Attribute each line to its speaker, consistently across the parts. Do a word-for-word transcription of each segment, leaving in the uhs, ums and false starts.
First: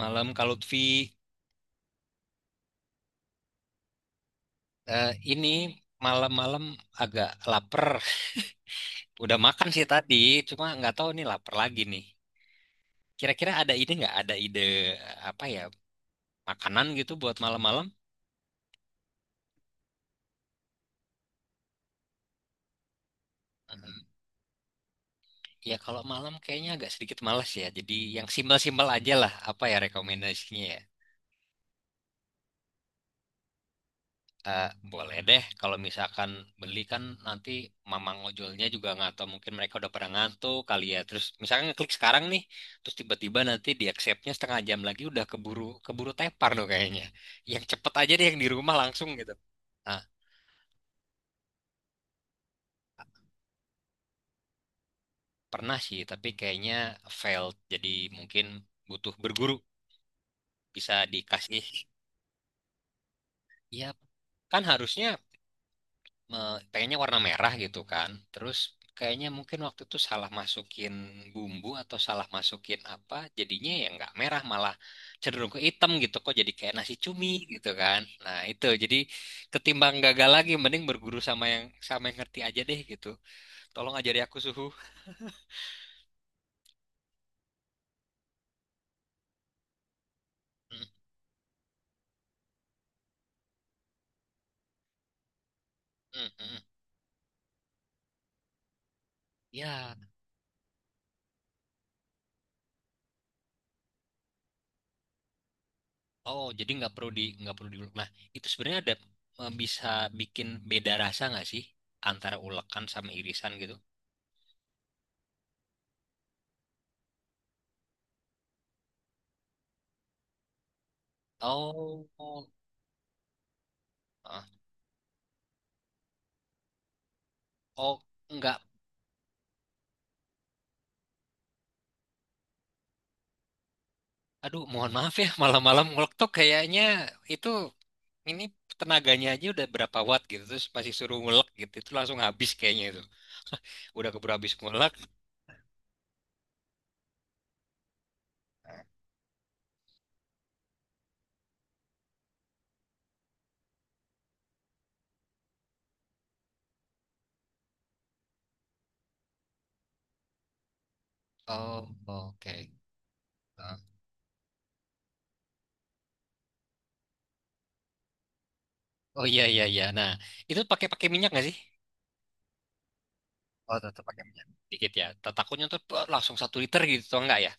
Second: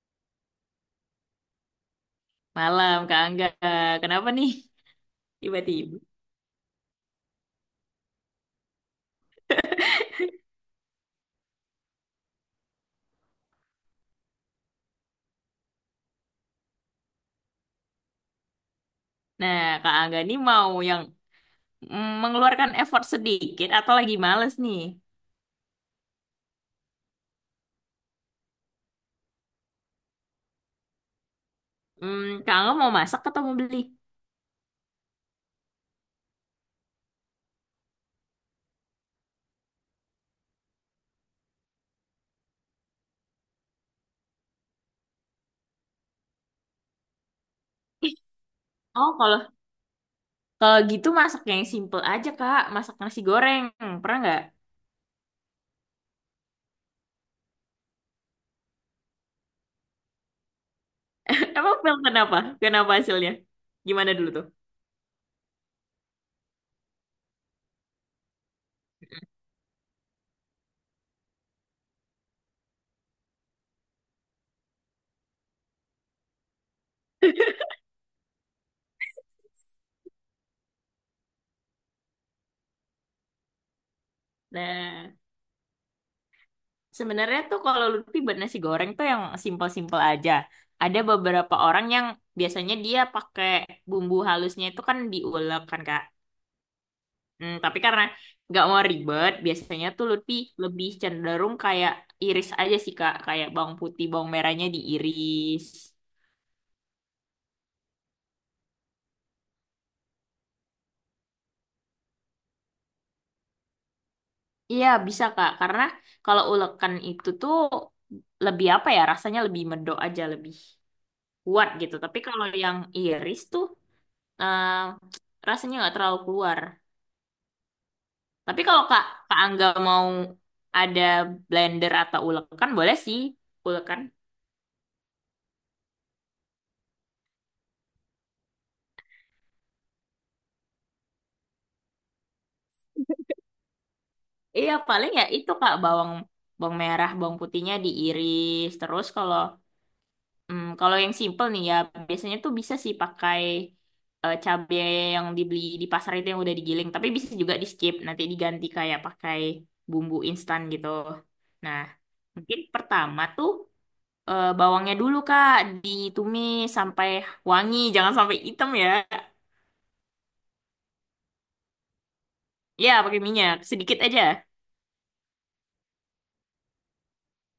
Speaker 1: Malam Kak Lutfi.
Speaker 2: Malam, Kak Angga. Kenapa nih?
Speaker 1: Eh, ini
Speaker 2: Tiba-tiba.
Speaker 1: malam-malam agak lapar. Udah makan sih tadi, cuma nggak tahu nih lapar lagi nih. Kira-kira ada ide nggak? Ada ide eh, apa ya makanan gitu buat malam-malam?
Speaker 2: Nah, Kak Angga nih mau yang mm, mengeluarkan effort sedikit atau
Speaker 1: Hmm,
Speaker 2: lagi males nih?
Speaker 1: ya kalau malam kayaknya agak sedikit malas ya. Jadi yang simpel-simpel aja lah. Apa ya rekomendasinya, ya?
Speaker 2: Hmm, Kak Angga mau masak atau mau beli?
Speaker 1: Eh, boleh deh, kalau misalkan beli kan nanti mamang ojolnya juga nggak tahu, mungkin mereka udah pernah ngantuk kali ya. Terus misalkan ngeklik sekarang nih, terus tiba-tiba nanti di accept-nya setengah jam lagi udah keburu keburu tepar dong kayaknya. Yang cepet aja deh yang di rumah langsung
Speaker 2: Oh,
Speaker 1: gitu.
Speaker 2: kalau
Speaker 1: Nah,
Speaker 2: kalau gitu masak yang simple aja, Kak. Masak nasi goreng. Pernah nggak?
Speaker 1: pernah sih, tapi kayaknya failed. Jadi mungkin butuh berguru bisa dikasih.
Speaker 2: Emang Phil kenapa? Kenapa hasilnya?
Speaker 1: Ya,
Speaker 2: Gimana dulu tuh?
Speaker 1: kan harusnya me- pengennya warna merah gitu kan. Terus kayaknya mungkin waktu itu salah masukin bumbu atau salah masukin apa, jadinya ya nggak merah, malah cenderung ke hitam gitu, kok jadi kayak nasi cumi gitu kan. Nah, itu jadi ketimbang gagal lagi mending berguru sama yang sama yang ngerti aja deh gitu. Tolong ajari aku, suhu.
Speaker 2: Nah, sebenarnya tuh kalau Lutfi buat nasi goreng tuh yang simple-simple aja.
Speaker 1: Mm,
Speaker 2: Ada beberapa orang yang biasanya dia pakai bumbu halusnya itu kan diulek kan, Kak.
Speaker 1: mm, mm.
Speaker 2: Hmm, tapi karena nggak mau ribet, biasanya
Speaker 1: Ya,
Speaker 2: tuh Lutfi lebih cenderung kayak iris aja sih Kak, kayak bawang putih, bawang merahnya diiris.
Speaker 1: oh jadi nggak perlu di nggak perlu diulek. Nah, itu sebenarnya ada eh, bisa bikin beda rasa nggak sih antara ulekan sama irisan gitu?
Speaker 2: Iya bisa Kak, karena kalau ulekan itu tuh lebih apa ya, rasanya lebih medok aja, lebih kuat gitu. Tapi kalau
Speaker 1: Oh,
Speaker 2: yang iris tuh
Speaker 1: oh.
Speaker 2: eh, rasanya nggak terlalu keluar.
Speaker 1: Oh, enggak.
Speaker 2: Tapi kalau Kak, Kak Angga mau ada blender atau ulekan boleh sih, ulekan.
Speaker 1: Aduh, mohon maaf ya, malam-malam ngulek tuh kayaknya itu ini tenaganya aja udah berapa watt gitu, terus masih suruh ngulek gitu, itu langsung habis kayaknya itu. Udah keburu habis
Speaker 2: Iya
Speaker 1: ngulek.
Speaker 2: paling ya itu Kak bawang bawang merah, bawang putihnya diiris. Terus kalau mm, kalau yang simple nih ya biasanya tuh bisa sih pakai eh, cabai yang dibeli di pasar itu yang udah digiling, tapi bisa juga di skip nanti diganti kayak pakai bumbu instan gitu. Nah,
Speaker 1: Oh, oke.
Speaker 2: mungkin pertama tuh
Speaker 1: Ah.
Speaker 2: eh, bawangnya dulu Kak ditumis sampai wangi, jangan sampai hitam ya.
Speaker 1: Oh, iya iya iya. Nah, itu pakai pakai minyak nggak sih?
Speaker 2: Ya, pakai minyak
Speaker 1: Oh,
Speaker 2: sedikit
Speaker 1: tetap
Speaker 2: aja.
Speaker 1: pakai minyak. Dikit ya. Takutnya tuh bah, langsung satu liter gitu, atau enggak ya?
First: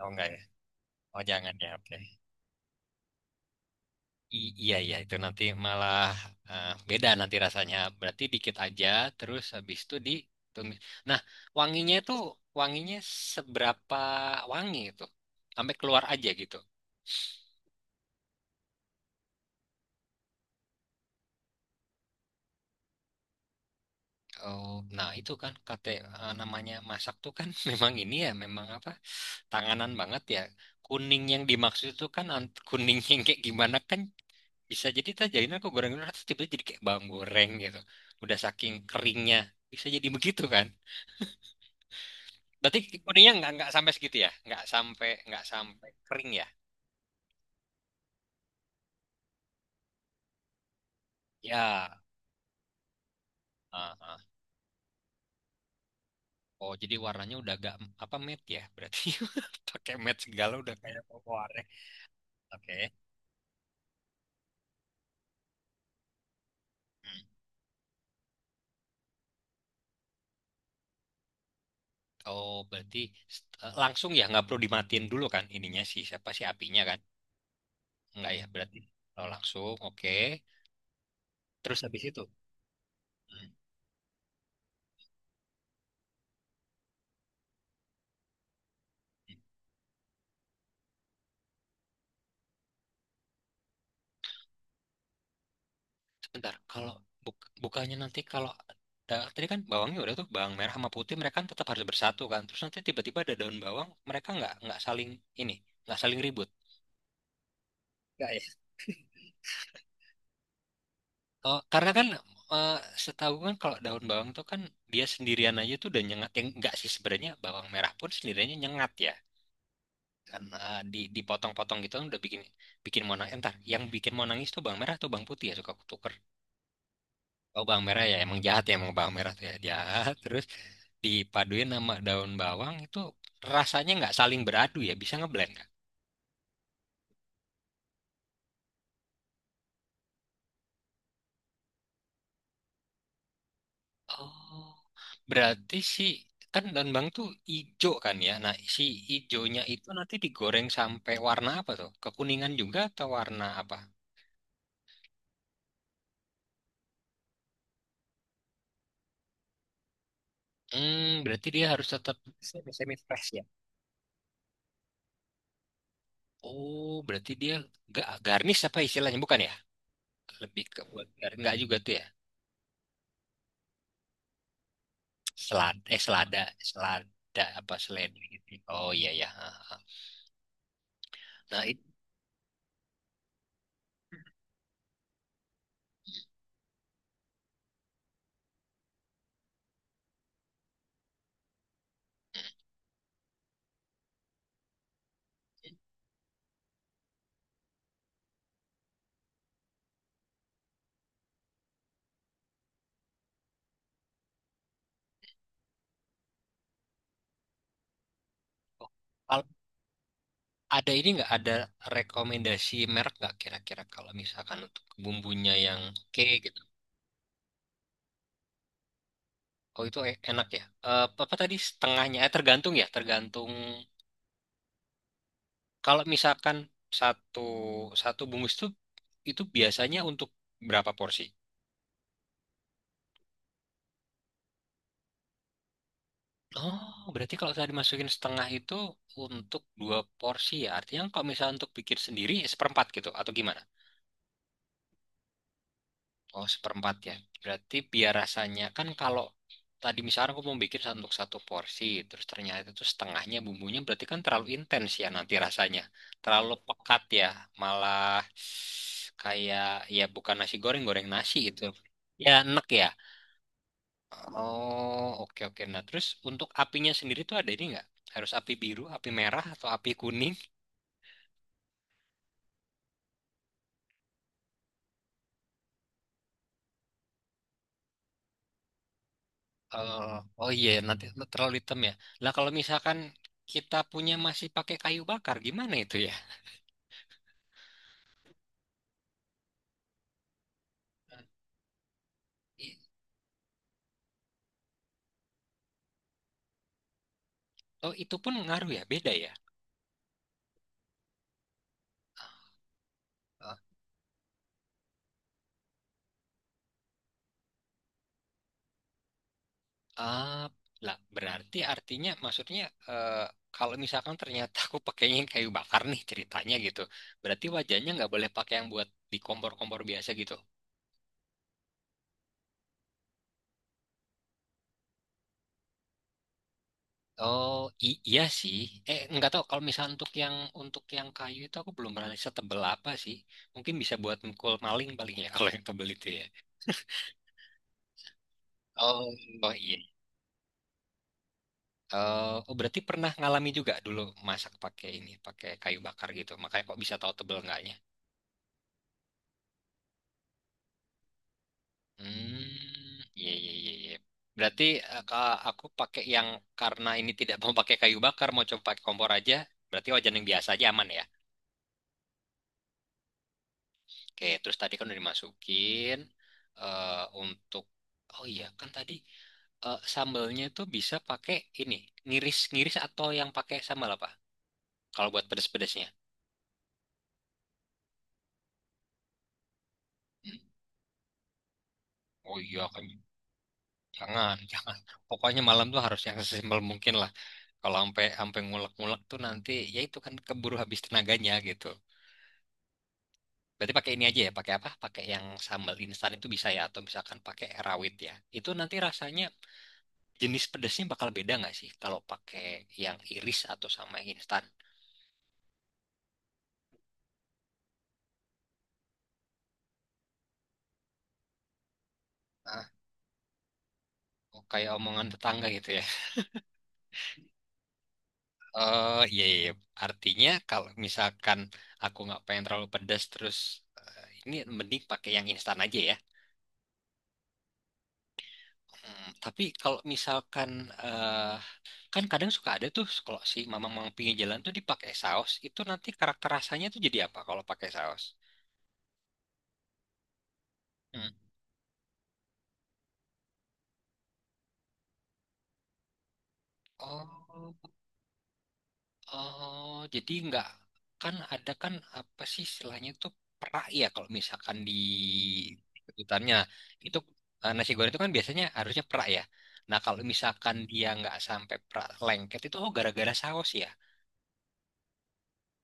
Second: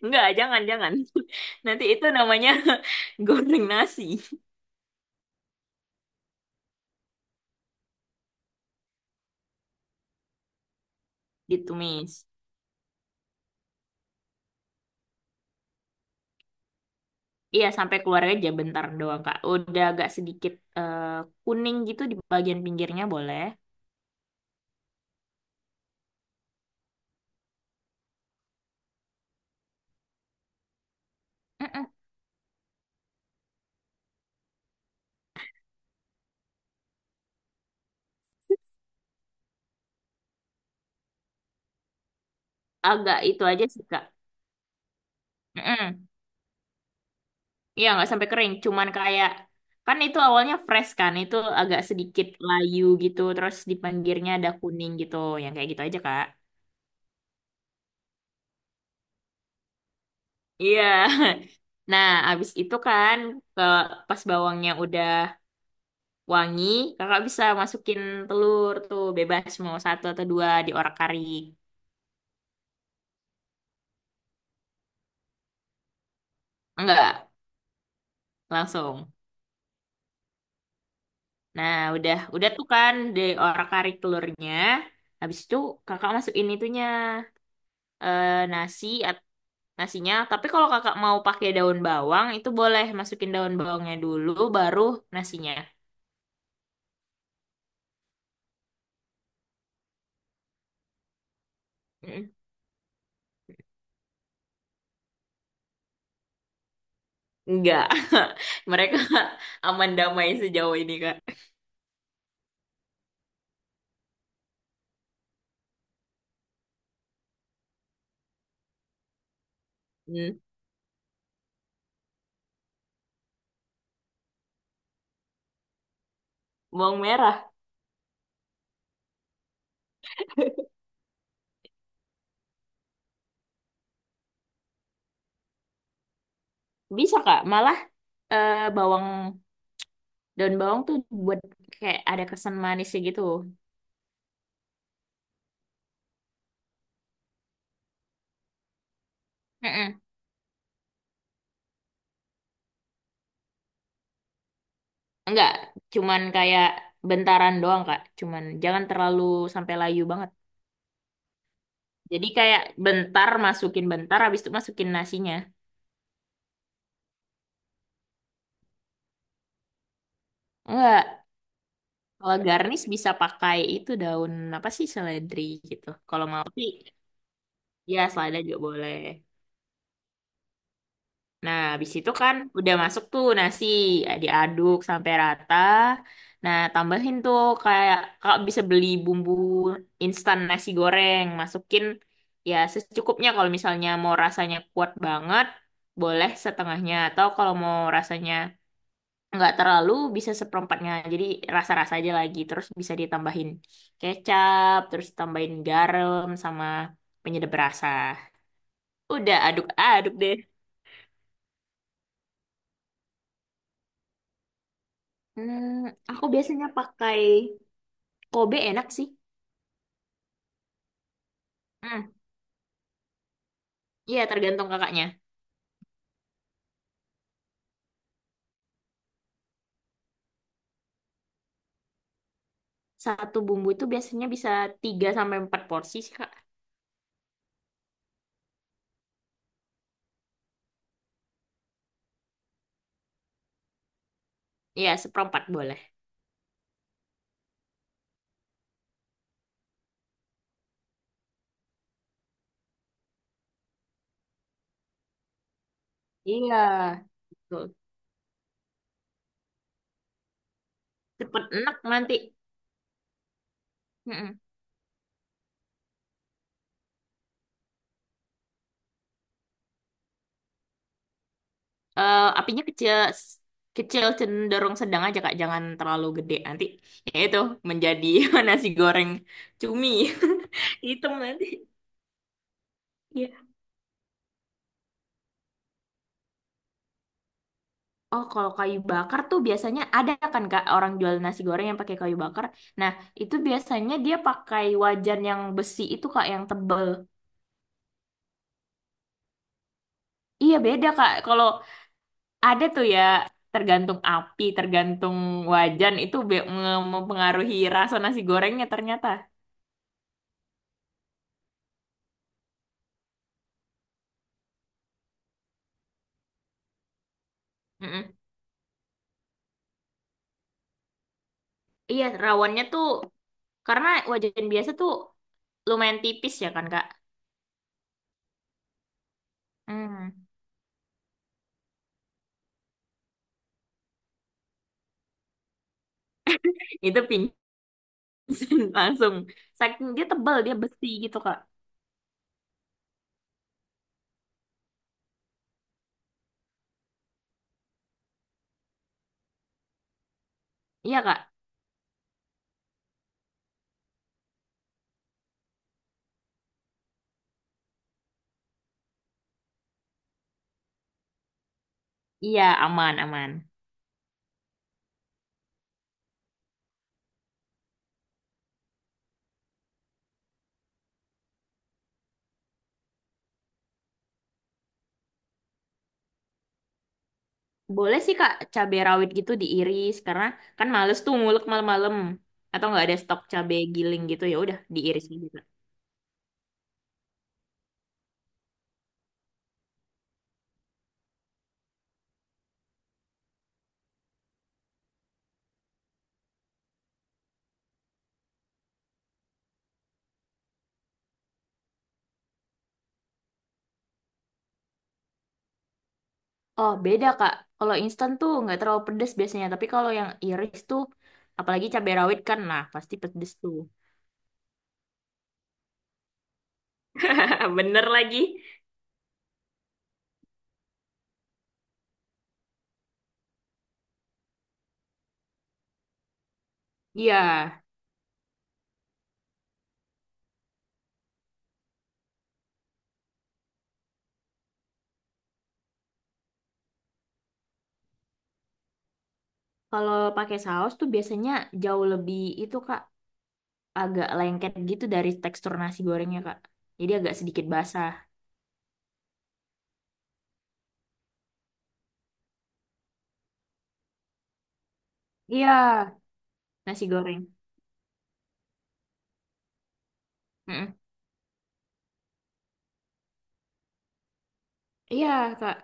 Speaker 1: Oh,
Speaker 2: Enggak,
Speaker 1: enggak ya.
Speaker 2: jangan, jangan.
Speaker 1: Oh, jangan ya,
Speaker 2: Nanti
Speaker 1: oke.
Speaker 2: itu namanya goreng nasi.
Speaker 1: I- iya iya itu nanti malah eh, beda nanti rasanya. Berarti dikit aja terus habis itu ditumis. Nah, wanginya itu
Speaker 2: Ditumis.
Speaker 1: wanginya seberapa wangi itu? Sampai keluar aja gitu.
Speaker 2: Iya, sampai keluar aja bentar doang, Kak. Udah agak sedikit eh, kuning gitu di bagian pinggirnya boleh.
Speaker 1: Oh, nah itu kan kate eh, namanya masak tuh kan memang ini ya, memang apa? Tanganan banget ya. Kuning yang
Speaker 2: Mm-mm.
Speaker 1: dimaksud itu kan ant- kuning yang kayak gimana kan, bisa jadi tak jadinya aku goreng-goreng terus tiba-tiba jadi kayak bawang goreng gitu. Udah saking keringnya bisa jadi begitu kan? Berarti
Speaker 2: Agak
Speaker 1: kuningnya
Speaker 2: itu
Speaker 1: nggak
Speaker 2: aja
Speaker 1: nggak
Speaker 2: sih,
Speaker 1: sampai
Speaker 2: Kak.
Speaker 1: segitu ya? Nggak sampai nggak sampai
Speaker 2: Mm-mm.
Speaker 1: kering ya?
Speaker 2: Iya, nggak sampai kering. Cuman kayak, kan itu awalnya fresh kan. Itu agak
Speaker 1: Ya.
Speaker 2: sedikit layu gitu. Terus di
Speaker 1: Ah, ah.
Speaker 2: pinggirnya ada kuning gitu. Yang kayak gitu aja, Kak.
Speaker 1: Oh, jadi warnanya udah agak apa, matte ya? Berarti pakai matte segala udah
Speaker 2: Iya.
Speaker 1: kayak pewarna.
Speaker 2: Nah, abis
Speaker 1: Oke.
Speaker 2: itu kan ke pas bawangnya udah wangi,
Speaker 1: Hmm.
Speaker 2: kakak bisa masukin telur tuh bebas mau satu atau dua di orak arik.
Speaker 1: Oh, berarti eh, langsung ya, nggak perlu dimatiin dulu kan ininya sih, siapa sih, apinya kan?
Speaker 2: Enggak.
Speaker 1: Nggak ya berarti.
Speaker 2: Langsung.
Speaker 1: Oh, langsung. Oke.
Speaker 2: Nah,
Speaker 1: Terus habis
Speaker 2: udah
Speaker 1: itu.
Speaker 2: udah tuh kan di
Speaker 1: Hmm.
Speaker 2: orak-arik telurnya. Habis itu kakak masukin itunya eh, nasi at- nasinya. Tapi kalau kakak mau pakai daun bawang itu boleh masukin daun bawangnya dulu baru nasinya.
Speaker 1: Sebentar, kalau buk- bukannya nanti kalau da- tadi kan bawangnya udah tuh, bawang merah sama putih mereka kan tetap harus bersatu
Speaker 2: Mm.
Speaker 1: kan. Terus nanti tiba-tiba ada daun bawang, mereka nggak nggak saling ini nggak saling ribut.
Speaker 2: Enggak.
Speaker 1: Enggak ya?
Speaker 2: Mereka aman damai sejauh ini, Kak.
Speaker 1: Oh, karena kan eh, setahu kan kalau daun bawang tuh kan dia sendirian aja tuh udah nyengat, yang nggak sih sebenarnya, bawang merah pun sendiriannya nyengat ya
Speaker 2: Hmm.
Speaker 1: karena di dipotong-potong gitu kan udah bikin bikin mau nangis entar, yang bikin mau nangis tuh bawang merah atau bawang putih ya, suka kutuker.
Speaker 2: Bawang merah.
Speaker 1: Oh, bawang merah ya, emang jahat ya, emang bawang merah tuh ya jahat. Terus dipaduin sama daun bawang itu rasanya nggak saling beradu ya, bisa ngeblend nggak?
Speaker 2: Bisa, Kak. Malah eh, bawang daun bawang tuh buat kayak ada kesan manisnya gitu.
Speaker 1: Oh, berarti si kan daun bawang tuh ijo kan ya. Nah, si ijonya itu
Speaker 2: Mm-mm.
Speaker 1: nanti digoreng sampai warna apa tuh? Kekuningan juga atau warna apa?
Speaker 2: Enggak, cuman kayak bentaran doang, Kak. Cuman jangan terlalu sampai layu banget.
Speaker 1: Hmm, berarti dia harus tetap
Speaker 2: Jadi kayak
Speaker 1: semi semi fresh
Speaker 2: bentar
Speaker 1: ya.
Speaker 2: masukin bentar habis itu masukin nasinya.
Speaker 1: Oh, berarti dia gak garnish, apa istilahnya bukan ya? Lebih ke buat
Speaker 2: Enggak.
Speaker 1: gar- nggak juga tuh ya?
Speaker 2: Kalau garnish bisa pakai itu daun apa sih seledri
Speaker 1: Selada,
Speaker 2: gitu.
Speaker 1: eh
Speaker 2: Kalau
Speaker 1: selada,
Speaker 2: mau sih
Speaker 1: selada apa
Speaker 2: ya
Speaker 1: selada
Speaker 2: selada
Speaker 1: gitu.
Speaker 2: juga
Speaker 1: Oh
Speaker 2: boleh.
Speaker 1: iya ya. Ha, ha.
Speaker 2: Nah,
Speaker 1: Nah, itu
Speaker 2: habis itu kan udah masuk tuh nasi, ya, diaduk sampai rata. Nah, tambahin tuh kayak kakak bisa beli bumbu instan nasi goreng, masukin ya secukupnya kalau misalnya mau rasanya kuat banget, boleh setengahnya atau kalau mau rasanya nggak terlalu bisa seperempatnya. Jadi rasa-rasa aja lagi, terus bisa ditambahin kecap, terus tambahin garam sama penyedap rasa. Udah
Speaker 1: Al-
Speaker 2: aduk-aduk deh.
Speaker 1: ada ini nggak, ada rekomendasi merek nggak kira-kira kalau misalkan untuk bumbunya
Speaker 2: Hmm,
Speaker 1: yang oke
Speaker 2: aku
Speaker 1: gitu.
Speaker 2: biasanya pakai Kobe enak sih.
Speaker 1: Oh itu e- enak ya. Eh, apa tadi
Speaker 2: Hmm,
Speaker 1: setengahnya? Eh, tergantung ya, tergantung.
Speaker 2: iya tergantung kakaknya.
Speaker 1: Kalau misalkan satu satu bungkus itu itu biasanya untuk berapa porsi?
Speaker 2: Satu bumbu itu biasanya bisa tiga sampai empat porsi sih, Kak.
Speaker 1: Oh, berarti kalau saya dimasukin setengah itu untuk dua porsi ya. Artinya kalau misalnya untuk bikin sendiri seperempat gitu atau gimana?
Speaker 2: Iya, seperempat boleh.
Speaker 1: Oh, seperempat ya. Berarti biar rasanya kan, kalau tadi misalnya aku mau bikin satu- untuk satu porsi, terus ternyata itu setengahnya bumbunya berarti kan terlalu intens ya nanti rasanya. Terlalu
Speaker 2: Iya.
Speaker 1: pekat ya,
Speaker 2: Betul.
Speaker 1: malah kayak ya bukan nasi goreng, goreng nasi
Speaker 2: Cepet
Speaker 1: gitu.
Speaker 2: enak nanti.
Speaker 1: Ya enek ya.
Speaker 2: Mm-mm.
Speaker 1: Oh, oke oke. Nah, terus untuk apinya sendiri tuh ada ini nggak? Harus api biru, api merah, atau api kuning?
Speaker 2: Eh, apinya kecil kecil cenderung sedang aja Kak, jangan terlalu gede nanti. Ya itu menjadi nasi goreng cumi.
Speaker 1: Eh, oh iya, nanti
Speaker 2: Hitam nanti.
Speaker 1: terlalu hitam ya. Lah kalau misalkan
Speaker 2: Iya.
Speaker 1: kita punya masih pakai kayu bakar, gimana itu ya?
Speaker 2: Oh, kalau kayu bakar tuh biasanya ada kan Kak orang jual nasi goreng yang pakai kayu bakar.
Speaker 1: I-
Speaker 2: Nah, itu biasanya dia pakai wajan yang besi itu Kak yang tebel.
Speaker 1: Oh, itu pun ngaruh ya, beda ya.
Speaker 2: Iya beda Kak. Kalau ada tuh ya
Speaker 1: Ah,
Speaker 2: tergantung api, tergantung wajan itu be- nge- mempengaruhi rasa nasi gorengnya ternyata.
Speaker 1: ah, lah berarti artinya maksudnya eh, kalau misalkan ternyata aku pakainya yang kayu bakar nih ceritanya gitu. Berarti wajahnya nggak
Speaker 2: Mm-mm.
Speaker 1: boleh pakai yang buat di kompor-kompor biasa gitu.
Speaker 2: Iya, rawannya tuh karena wajan biasa tuh lumayan tipis ya kan Kak.
Speaker 1: Oh, i- iya sih. Eh, nggak tahu kalau misalnya untuk
Speaker 2: Hmm.
Speaker 1: yang untuk yang kayu itu aku belum pernah riset tebel apa sih. Mungkin bisa buat mukul maling paling ya kalau yang tebel itu ya.
Speaker 2: Itu pingsan
Speaker 1: Oh,
Speaker 2: langsung.
Speaker 1: oh iya.
Speaker 2: Saking dia tebel, dia besi gitu Kak.
Speaker 1: Eh, oh berarti pernah ngalami juga dulu masak pakai ini, pakai kayu bakar gitu. Makanya kok bisa tahu tebel enggaknya.
Speaker 2: Iya Kak.
Speaker 1: Hmm, iya iya iya iya. Berarti eh, ka- aku pakai yang, karena ini tidak mau pakai kayu bakar, mau coba pakai kompor aja. Berarti wajan yang biasa aja aman ya.
Speaker 2: Iya, aman, aman.
Speaker 1: Oke, terus tadi kan udah dimasukin eh untuk oh iya, kan tadi eh, sambalnya tuh bisa pakai ini, ngiris-ngiris atau yang pakai sambal apa? Kalau buat pedes-pedesnya.
Speaker 2: Boleh sih Kak, cabai rawit gitu diiris karena
Speaker 1: Hmm.
Speaker 2: kan males tuh ngulek malam-malam
Speaker 1: Oh iya,
Speaker 2: atau
Speaker 1: kan.
Speaker 2: nggak ada stok cabai giling gitu
Speaker 1: Jangan,
Speaker 2: ya udah
Speaker 1: jangan.
Speaker 2: diiris aja
Speaker 1: Pokoknya
Speaker 2: Kak.
Speaker 1: malam tuh harus yang sesimpel mungkin lah. Kalau sampai sampai ngulek-ngulek tuh nanti ya itu kan keburu habis tenaganya gitu. Berarti pakai ini aja ya, pakai apa? Pakai yang sambal instan itu bisa ya atau misalkan pakai rawit ya. Itu nanti rasanya, jenis pedesnya bakal beda nggak sih kalau pakai yang iris atau sama yang instan?
Speaker 2: Oh, beda Kak. Kalau instan tuh nggak terlalu pedes biasanya, tapi kalau yang iris tuh apalagi cabai rawit kan nah
Speaker 1: Ah,
Speaker 2: pasti pedes tuh.
Speaker 1: oh, kayak omongan tetangga gitu ya.
Speaker 2: Bener lagi.
Speaker 1: Eh, iya, iya. Iya. Artinya kalau misalkan aku nggak pengen terlalu pedas, terus eh, ini mending pakai yang instan aja ya.
Speaker 2: Iya,
Speaker 1: Hmm, tapi kalau misalkan eh, kan kadang suka ada tuh kalau si mamang-mamang pinggir jalan tuh dipakai saus, itu nanti karakter rasanya tuh jadi apa kalau pakai saus?
Speaker 2: kalau pakai saus tuh
Speaker 1: Hmm.
Speaker 2: biasanya jauh lebih itu Kak, agak lengket gitu dari tekstur nasi gorengnya Kak. Jadi agak sedikit
Speaker 1: Oh,
Speaker 2: basah.
Speaker 1: oh, jadi nggak, kan ada kan apa sih istilahnya tuh perak ya kalau misalkan di
Speaker 2: Iya,
Speaker 1: hutannya
Speaker 2: nasi
Speaker 1: itu
Speaker 2: goreng.
Speaker 1: eh, nasi goreng itu kan biasanya harusnya perak ya. Nah kalau misalkan
Speaker 2: Mm-mm.
Speaker 1: dia nggak sampai perak lengket itu, oh gara-gara saus ya.
Speaker 2: Iya Kak.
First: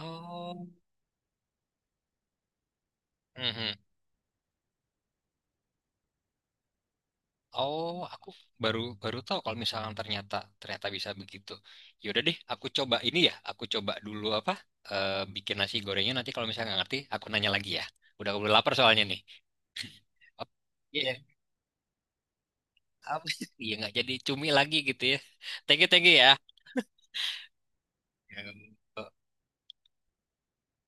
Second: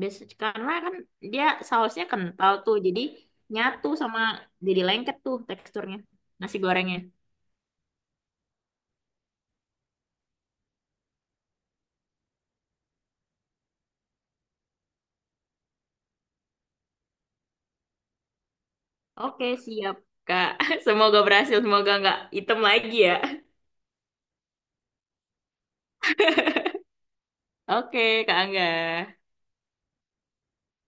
Speaker 2: Biasa, karena kan dia sausnya kental tuh, jadi
Speaker 1: mhm.
Speaker 2: nyatu sama jadi lengket tuh teksturnya nasi gorengnya.
Speaker 1: Oh, aku baru baru tahu kalau misalnya ternyata ternyata bisa begitu. Yaudah deh, aku coba ini ya. Aku coba dulu apa eh, bikin nasi gorengnya. Nanti kalau misalnya nggak ngerti, aku nanya lagi ya. Udah udah lapar soalnya nih.
Speaker 2: Oke, siap,
Speaker 1: Ap-
Speaker 2: Kak.
Speaker 1: Iya,
Speaker 2: Semoga berhasil, semoga nggak hitam lagi ya.
Speaker 1: apa? Iya nggak jadi cumi lagi gitu ya. Thank you, thank you ya.
Speaker 2: Oke, Kak Angga.
Speaker 1: Ya.